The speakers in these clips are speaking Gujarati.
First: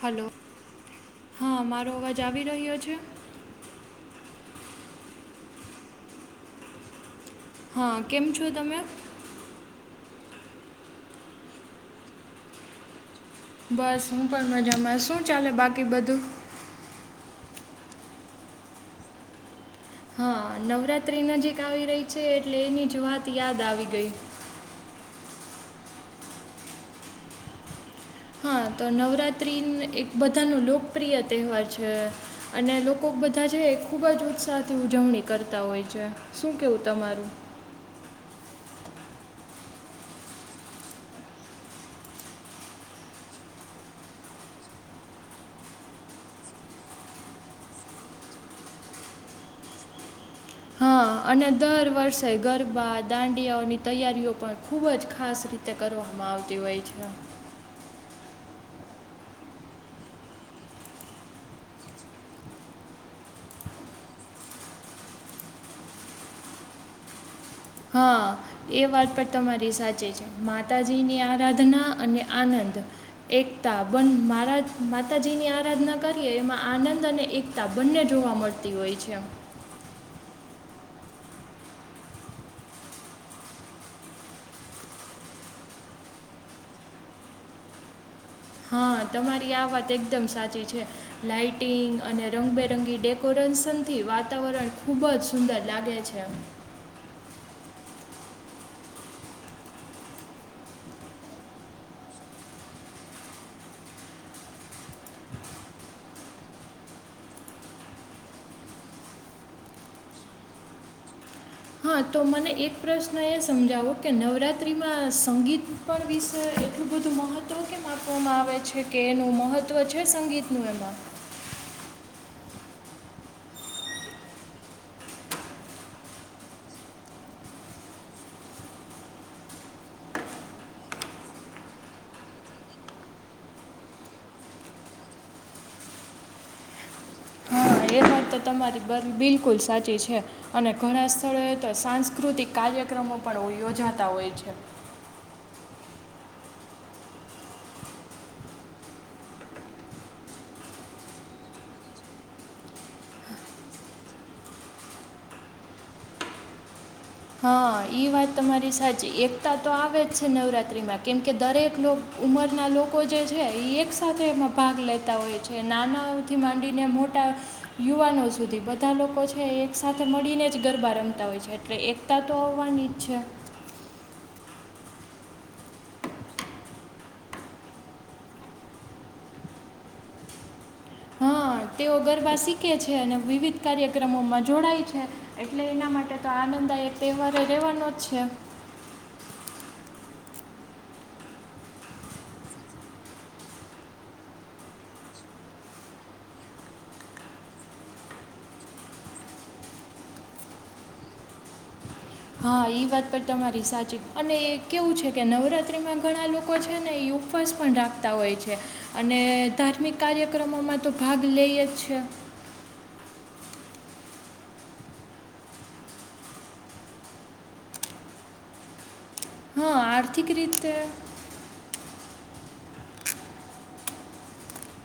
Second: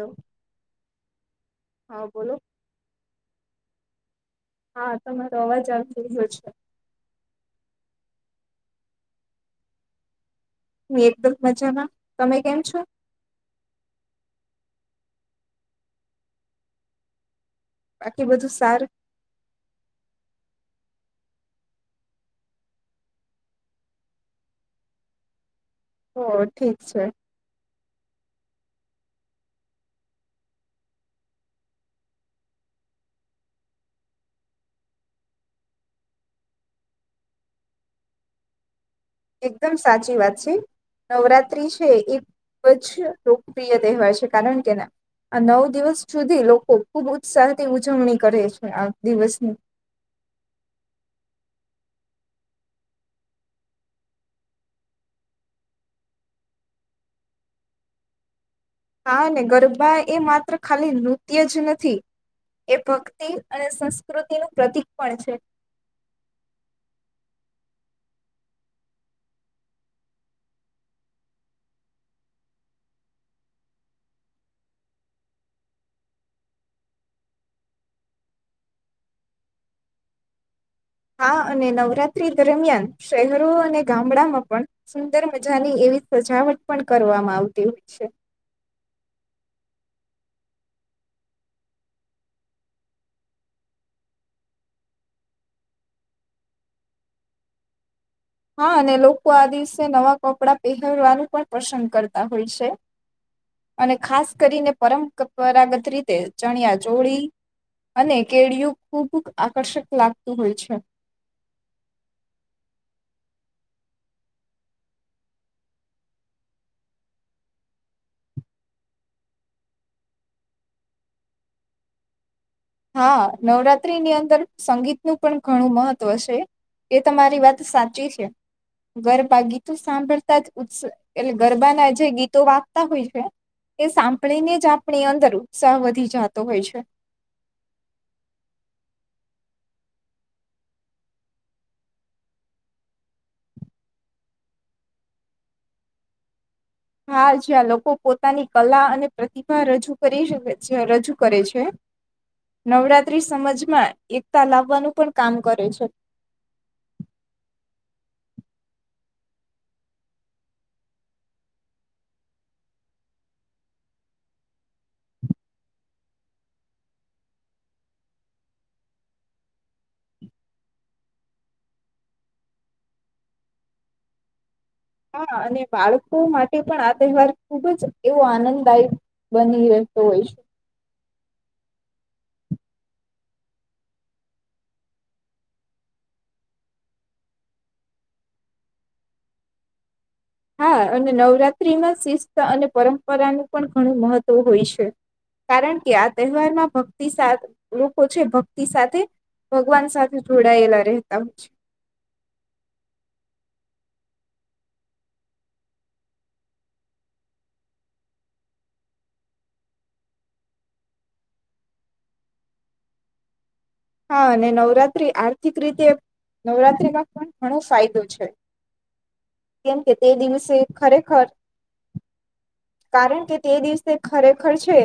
હલો હા મારો હા અવાજ બોલો આવી રહ્યો છે હા તમારો અવાજ આ થઈ ગયો છે હા કેમ છો તમે હું એકદમ મજામાં તમે કેમ છો બસ હું પણ મજામાં શું ચાલે બાકી બધું બાકી બધું સારું હા નવરાત્રી નજીક આવી રહી છે એટલે એની જો વાત યાદ આવી ગઈ હ ઠીક છે હા તો નવરાત્રિ એક બધાનો લોકપ્રિય તહેવાર છે અને લોકો બધા છે ખૂબ જ ઉત્સાહથી ઉજવણી કરતા હોય છે શું કેવું તમારું એકદમ સાચી વાત છે નવરાત્રિ છે એ ખૂબ જ લોકપ્રિય તહેવાર છે કારણ કે ના આ નવ દિવસ સુધી લોકો ખુબ ઉત્સાહથી ઉજવણી કરે છે આ દિવસની હા અને દર વર્ષે ગરબા દાંડિયાઓની તૈયારીઓ પણ ખૂબ જ ખાસ રીતે કરવામાં આવતી હોય છે હા અને ગરબા એ માત્ર ખાલી નૃત્ય જ નથી એ ભક્તિ અને સંસ્કૃતિનુંું પ્રતિક પણ છે હા એ વાત પણ તમારી સાચી છે માતાજીની આરાધના અને આનંદ એકતા મારા માતાજીની આરાધના કરીએ એમાં આનંદ અને એકતા બંને જોવા મળતી હોય છે હા અને નવરાત્રી દરમિયાન શહેરો અને ગામડામાં પણ સુંદર મજાની એવી સજાવટ પણ કરવામાં આવતી હોય છે હા તમારી આ વાત એકદમ સાચી છે લાઇટિંગ અને રંગબેરંગી ડેકોરેશન થી વાતાવરણ ખુબ જ સુંદર લાગે છે હા અને લોકો આ દિવસે નવા કપડાં પહેરવાનું પણ પસંદ કરતા હોય છે અને ખાસ કરીને પરંપરાગત રીતે ચણિયા જોડીી અને કેળયું ખૂબ આકર્ષક લાગતું હોય છે હા તો મને એક પ્રશ્ન એ સમજાવો કે નવરાત્રિમાં સંગીત પણ વિશે એટલું બધું મહત્ત્વ કેમ આપવામાં આવે છે કે એનું મહત્ત્વ છે સંગીતનું એમાં હા નવરાત્રીની અંદર સંગીતનું પણ ઘણું મહત્વ છે એ તમારી વાત સાચી છે ગરબા ગીતો સાંભળતા જ એટલે ગરબાના જે ગીતો વાગતા હોય છે એ સાંભળીને જ આપણી અંદર ઉત્સાહ વધી જતો હોય છે હા એ વાત તો તમારી બિલકુલ સાચી છે અને ઘણા સ્થળોએ તો સાંસ્કૃતિક કાર્યક્રમો પણ યોજાતા હોય છે હા જ્યાં લોકો પોતાની કલા અને પ્રતિભા રજૂ કરી છે રજૂ કરે છે નવરાત્રી સમજમાં એકતા લાવવાનું પણ કામ કરે છે હા વાત તમારી સાચી એકતા તો આવે જ છે નવરાત્રિમાં કેમકે દરેક ઉંમરના લોકો જે છે એ એક સાથેથે એમાં ભાગ લેતા હોય છે નાનાઓથી માંડીને મોટા યુવાનો સુધી બધા લોકો છે એક સાથે મળીને જ ગરબા રમતા હોય છે એટલે એક તત્વાનચ છે હા અને બાળકો માટે પણ આ તહેવાર ખુબ જ એવો આનંદદાયક બની રહેતો હોય છે હા તેઓ ગરબ શીખે છે અને વિવિધ કાર્યક્રમોમાં જોડાય છે એટલે એના માટે તો આનંદદાયક તહેવારે રહેવાનો જ છે હા અને નવરાત્રીમાં શિસ્ત અને પરંપરાનું પણ ઘણું મહત્ત્વ હોય છે કારણ કે આ તહેવારમાં ભક્તિ સાથે લોકો છે ભક્તિ સાથે ભગવાન સાથે જોડાયેલા રહેતા હોય છે હા એ વાત પણ તમારી સાચી અને એ કેવું છે કે નવરાત્રિમાં ઘણા લોકો છે ને એ ઉપવાસ પણ રાખતા હોય છે અને ધાર્મિક કાર્યક્રમોમાં તો ભાગ લે જ છે હા અને નવરાત્રી આર્થિક રીતે નવરાત્રીમાં પણ ઘણો ફાયદો છે હા કેમ કે તે આર્થિક દિવસે રીતે ખરેખર કારણ કે તે દિવસે ખરેખર છે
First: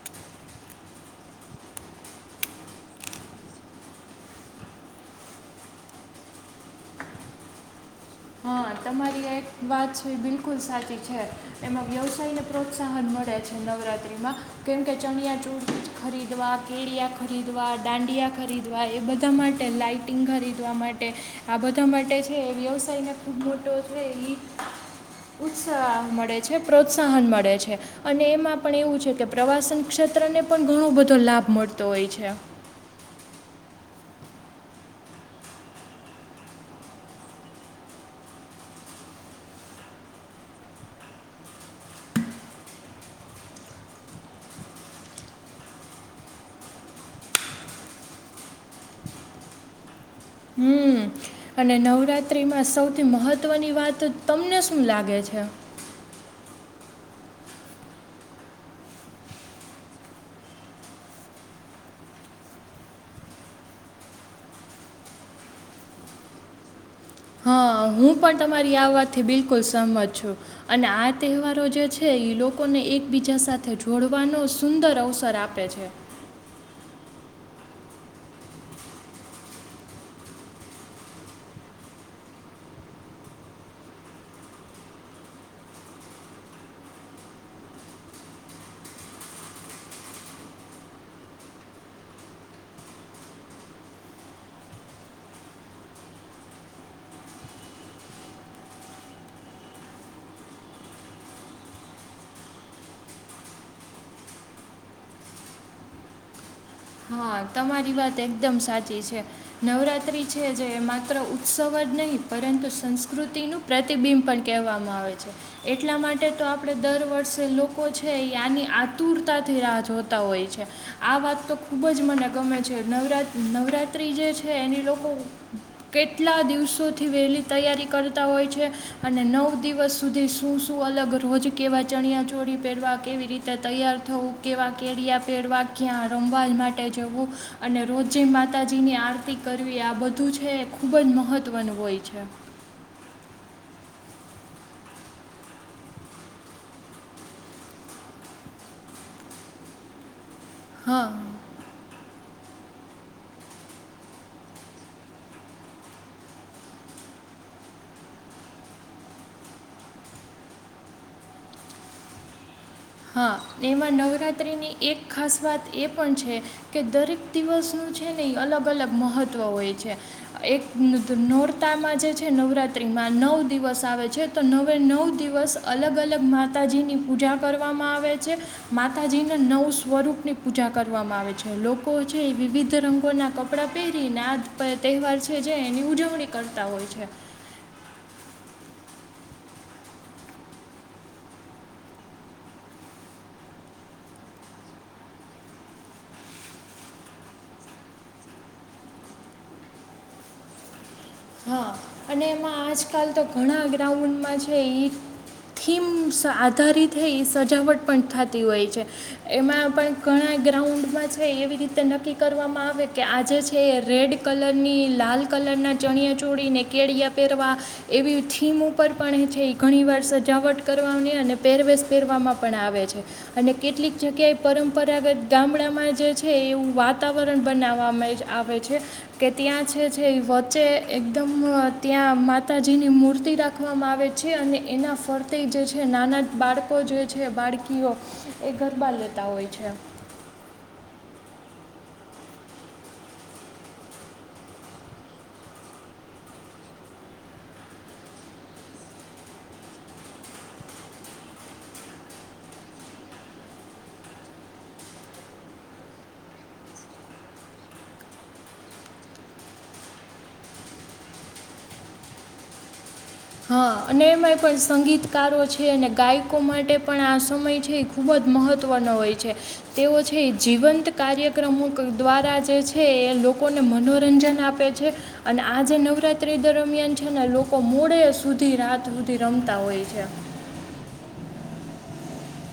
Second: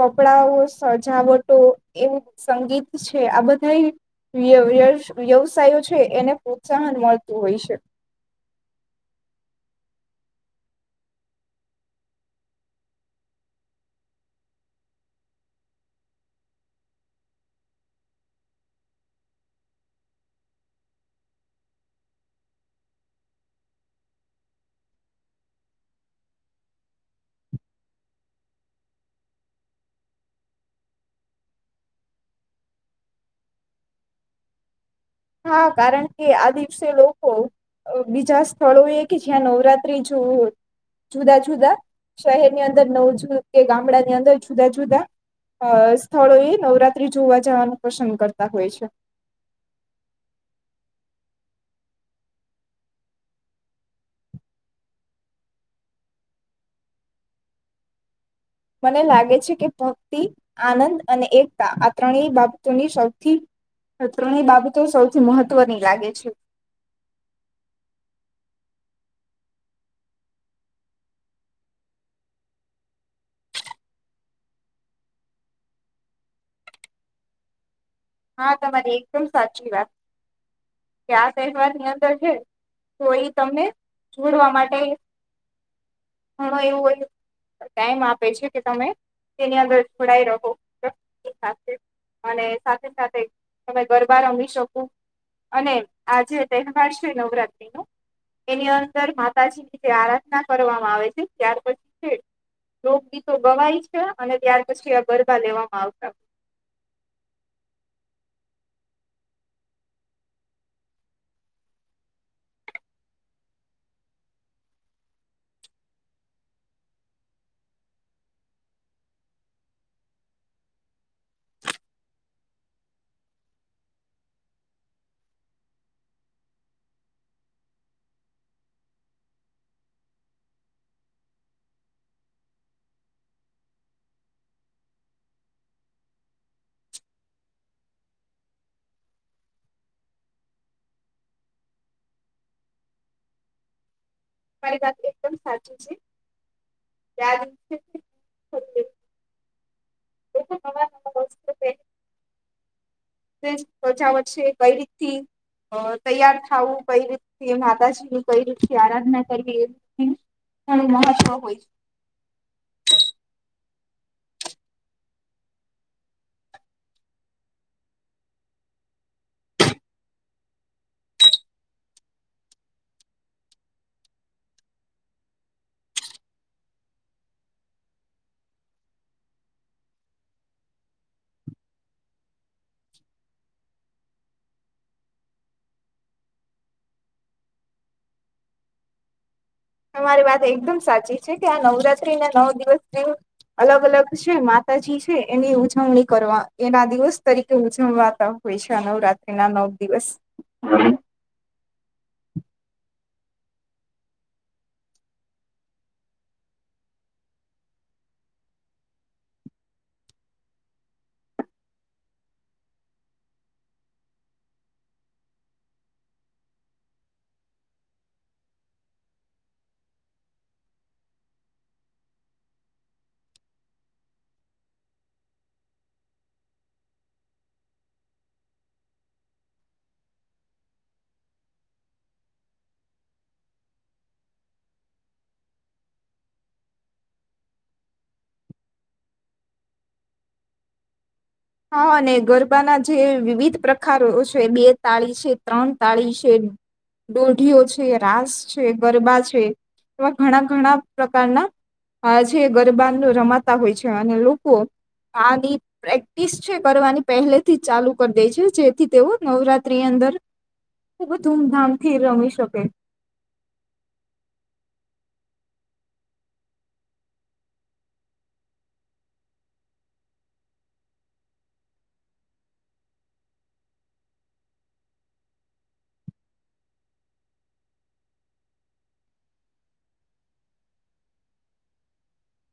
કપડાઓ સજાવટો એમ સંગીત છે આ બધા વ્યવસાયો છે એને પ્રોત્સાહન મળતું હોય છે હા તમારી એક વાત છે એ બિલકુલ સાચી છે એમાં વ્યવસાયને પ્રોત્સાહન મળે છે નવરાત્રિમાં કેમકે ચણિયા ચૂર ખરીદવા કેળિયા ખરીદવા દાંડિયા ખરીદવા એ બધા માટે લાઇટિંગ ખરીદવા માટે આ બધા માટે છે વ્યવસાયને ખૂબ મોટો છે ઉત્સાહ મળે છે પ્રોત્સાહન મળે છે અને એમાં પણ એવું છે કે પ્રવાસન ક્ષેત્રને પણ ઘણો બધો લાભ મળતો હોય છે હા કારણ કે આ દિવસે લોકો બીજા સ્થળોએ કે જ્યાં નવરાત્રી જોવું જુદા જુદા શહેરની અંદર નવજુદા કે ગામડાની અંદર જુદા જુદા સ્થળોએ નવરાત્રી જોવા જવાનું પસંદ કરતા હોય છે હમ અને નવરાત્રીમાં સૌથી મહત્વની વાત તમને શું લાગે છે મને લાગે છે કે ભક્તિ આનંદ અને એકતા આ ત્રણેય બાબતોની સૌથી ત્રણેય બાબતો સૌથી મહત્વની લાગે છે હા હું પણ તમારી આ વાતથી બિલકુલ સહમત છું અને આ તહેવારો જે છે એ લોકોને એકબીજા સાથે જોડવાનો સુંદર અવસર આપે છે હા તમારી એકદમ સાચી વાત કે આ તહેવારની અંદર છે તો એ તમને જોડવા માટે ઘણો એવું ટાઈમ આપે છે કે તમે તેની અંદર જોડાય રહો સાથે અને સાથે તમે ગરબા રમી શકો અને આ જે તહેવાર છે નવરાત્રી ન એની અંદર માતાજીની જે આરાધના કરવામાં આવે છે ત્યાર પછી છે રોગગીતો ગવાય છે અને ત્યાર પછી આ ગરબા લેવામાં આવતા હા તમારી વાત એકદમ સાચી છે નવરાત્રિ છે જે એ માત્ર ઉત્સવ જ નહીં પરંતુ સંસ્કૃતિનું પ્રતિબિંબ પણ કહેવામાં આવે છે એટલા માટે તો આપણે દર વર્ષે લોકો છે એ આની આતુરતાથી રાહ જોતા હોય છે આ વાત તો ખૂબ જ મને ગમે છે નવરાત નવરાત્રિ જે છે એની લોકો કેટલા દિવસોથી વહેલી તૈયારી કરતા હોય છે અને નવ દિવસ સુધી શું શું અલગ રોજ કેવા ચણિયા ચોરી પહેરવા કેવી રીતે તૈયાર થવું કેવા કેળિયા પહેરવા ક્યાં રમવું વાલ માટે જવું અને રોજે માતાજીની આરતી કરવી આ બધું છે એ ખૂબ જ મહત્ત્વનું હોય છે મારી વાત એકદમ સાચી છે [unintelligible] લોકો હા તે પ્રજા વચે છે કઈ રીતથી તૈયાર થાવું કઈ રીતથી માતાજીની કઈ રીતથી આરાધના કરવી એ ઘણું મહત્વ હોય છે હા એમાં નવરાત્રિની એક ખાસ વાત એ પણ છે કે દરેક દિવસનું છે ને એ અલગ અલગ મહત્ત્વ હોય છે એક નોરતામાં જે છે નવરાત્રિમાં નવ દિવસ આવે છે તો નવે નવ દિવસ અલગ અલગ માતાજીની પૂજા કરવામાં આવે છે માતાજીના નવ સ્વરૂપની પૂજા કરવામાં આવે છે લોકો છે એ વિવિધ રંગોના કપડાં પહેરીને આ તહેવાર છે જે એની ઉજવણી કરતા હોય છે તમારી વાત એકદમ સાચી છે કે આ નવરાત્રી ના નવ દિવસ જેમ અલગ અલગ છે માતાજી છે એની ઉજવણી કરવા એના દિવસ તરીકે ઉજવવાતા હોય છે આ નવરાત્રી ના નવ દિવસ હા અને એમાં આજકાલ તો ઘણા ગ્રાઉન્ડમાં છે એ થીમ આધારિત એ સજાવટ પણ થતી હોય છે એમાં પણ ઘણા ગ્રાઉન્ડમાં છે એવી રીતે નક્કી કરવામાં આવે કે આજે છે એ રેડ કલરની લાલ કલરના ચણિયા ચોળને કેળિયા પહેરવા એવી થીમ ઉપર પણ છે એ ઘણીવાર સજાવટ કરવાની અને પહેરવેશ પહેરવામાં પણ આવે છે અને કેટલીક જગ્યાએ પરંપરાગત ગામડામાં જે છે એવું વાતાવરણ બનાવવામાં જ આવે છે કે ત્યાં છે છે એ વધુ વચ્ચે એકદમ ત્યાં માતાજીની મૂર્તિ રાખવામાં આવે છે અને એના ફરતે જે છે નાના બાળકો જે છે બાળકીઓ એ ગરબા લેતા હોય છે હા અને ગરબાના જે વિવિધ પ્રકારો છે બે તાળી છે ત્રણ તાળી છે દોઢીઓ છે રાસ છે ગરબા છે એવા ઘણા ઘણા પ્રકારના જે ગરબા રમાતા હોય છે અને લોકો આની ઈ છે કરવાની પહેલેથી ચાલુ કરી દે છે જેથી તેઓ નવરાત્રીની અંદર ખૂબ ધૂમધામથી રમી શકે હા અને એમાંય પણ સંગીતકારો છે અને ગાયકો માટે પણ આ સમય છે એ ખૂબ જ મહત્વનો હોય છે તેઓ છે એ જીવંત કાર્યક્રમો દ્વારા જે છે એ લોકોને મનોરંજન આપે છે અને આ જે નવરાત્રી દરમિયાન છે ને લોકો મોળે સુધી રાત સુધી રમતા હોય છે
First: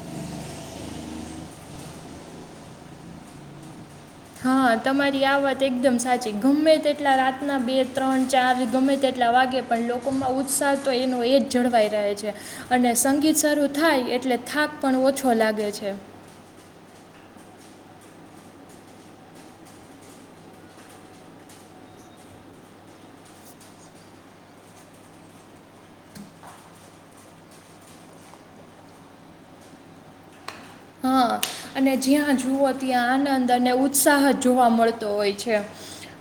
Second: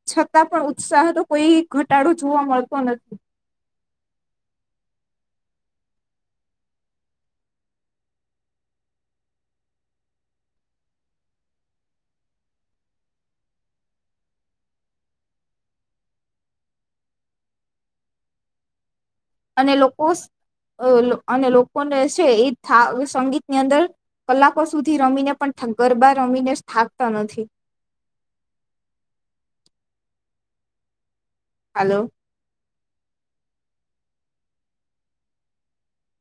છતાં પણ ઉત્સાહ તો કોઈ ઘટાડો જોવા મળતો નથી હા તમારી આ વાત એકદમ સાચી ગમે તેટલા રાતના બે ત્રણ ચાર ગમે તેટલા વાગે પણ લોકોમાં ઉત્સાહ તો એનો એ જ જળવાઈ રહે છે અને સંગીત શરૂ થાય એટલે થાક પણ ઓછો લાગે છે અને લોકો અને લોકોને છે એ થાક સંગીતની અંદર કલાકો સુધી રમીને પણ ગરબા રમીને થાકતા નથી હા અને હાલો જ્યાં જુઓ ત્યાં આનંદ અને ઉત્સાહ જોવા મળતો હોય છે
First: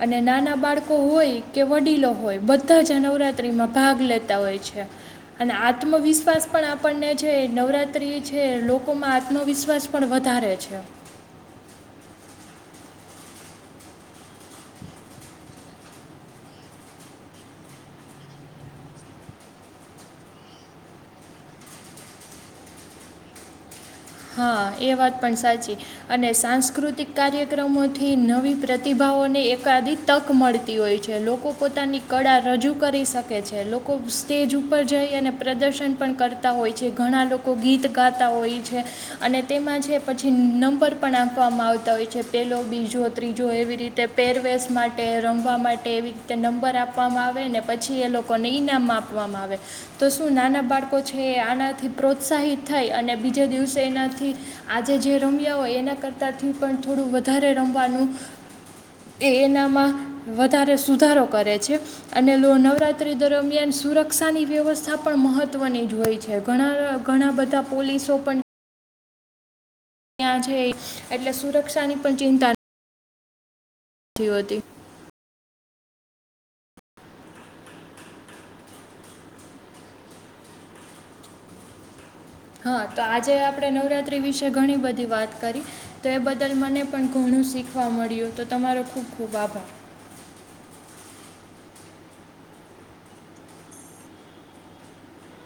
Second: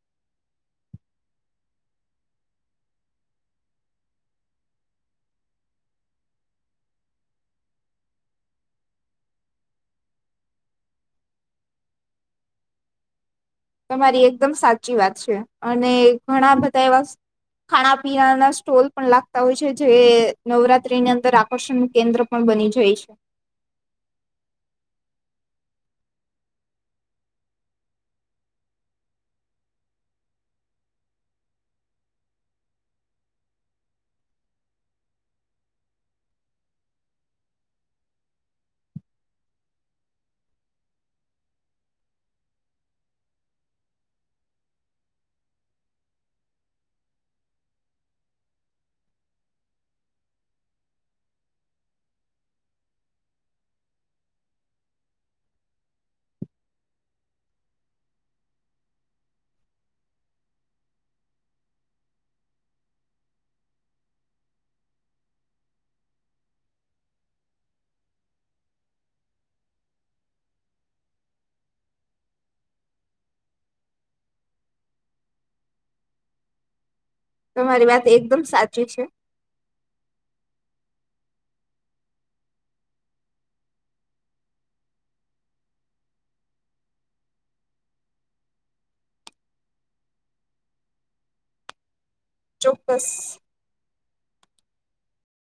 અને નાના બાળકો હોય કે વડીલો હોય બધા જ આ નવરાતિમાં ભાગ લેતા હોય છે અને આત્મવિશ્વાસ પણ આપણને છે નવરાતિ છે લોકોમાં આત્મવિશ્વાસ પણ વધારે છે તમારી એકદમ સાચી વાત છે અને ઘણા બધા એવા ખાણા પીનાના સ્ટોલ પણ લાગતા હોય છે જે નવરાત્રીની અંદર આકર્ષણનું કેન્દ્ર પણ બની જાય છે હા એ વાત પણ સાચી અને સાંસ્કૃતિક કાર્યક્રમોથી નવી પ્રતિભાઓને એકાધી તક મળતી હોય છે લોકો પોતાની કળા રજૂ કરી શકે છે લોકો સ્ટેજ ઉપર જઈ અને પ્રદર્શન પણ કરતા હોય છે ઘણા લોકો ગીત ગાતા હોય છે અને તેમાં છે પછી નંબર પણ આપવામાં આવતા હોય છે પેલો બીજો ત્રીજો એવી રીતે પેરવેશ માટે રમવા માટે એવી રીતે નંબર આપવામાં આવે ને પછી એ લોકોને ઈનામ આપવામાં આવે તો શું નાના બાળકો છે એ આનાથી પ્રોત્સાહિત થાય અને બીજા દિવસે એનાથી આજે જે રમ્યા હોય એના કરતાંથી પણ થોડું વધારે રમવાનું એ એનામાં વધારે સુધારો કરે છે અને નવરાત્રિ દરમિયાન સુરક્ષાની વ્યવસ્થા પણ મહત્ત્વની જ હોય છે ઘણા ઘણા બધા પોલીસો પણ ત્યાં છે એટલે સુરક્ષાની પણ ચિંતા નથી નથી હોતી તમારી વાત એકદમ સાચી છે હા તો આજે આપણે નવરાત્રી વિશે ઘણી બધી વાત કરી તો એ બદલ મને પણ ઘણું શીખવા મળ્યું તો તમારો ખૂબ ખૂબ આભાર ચોક્કસ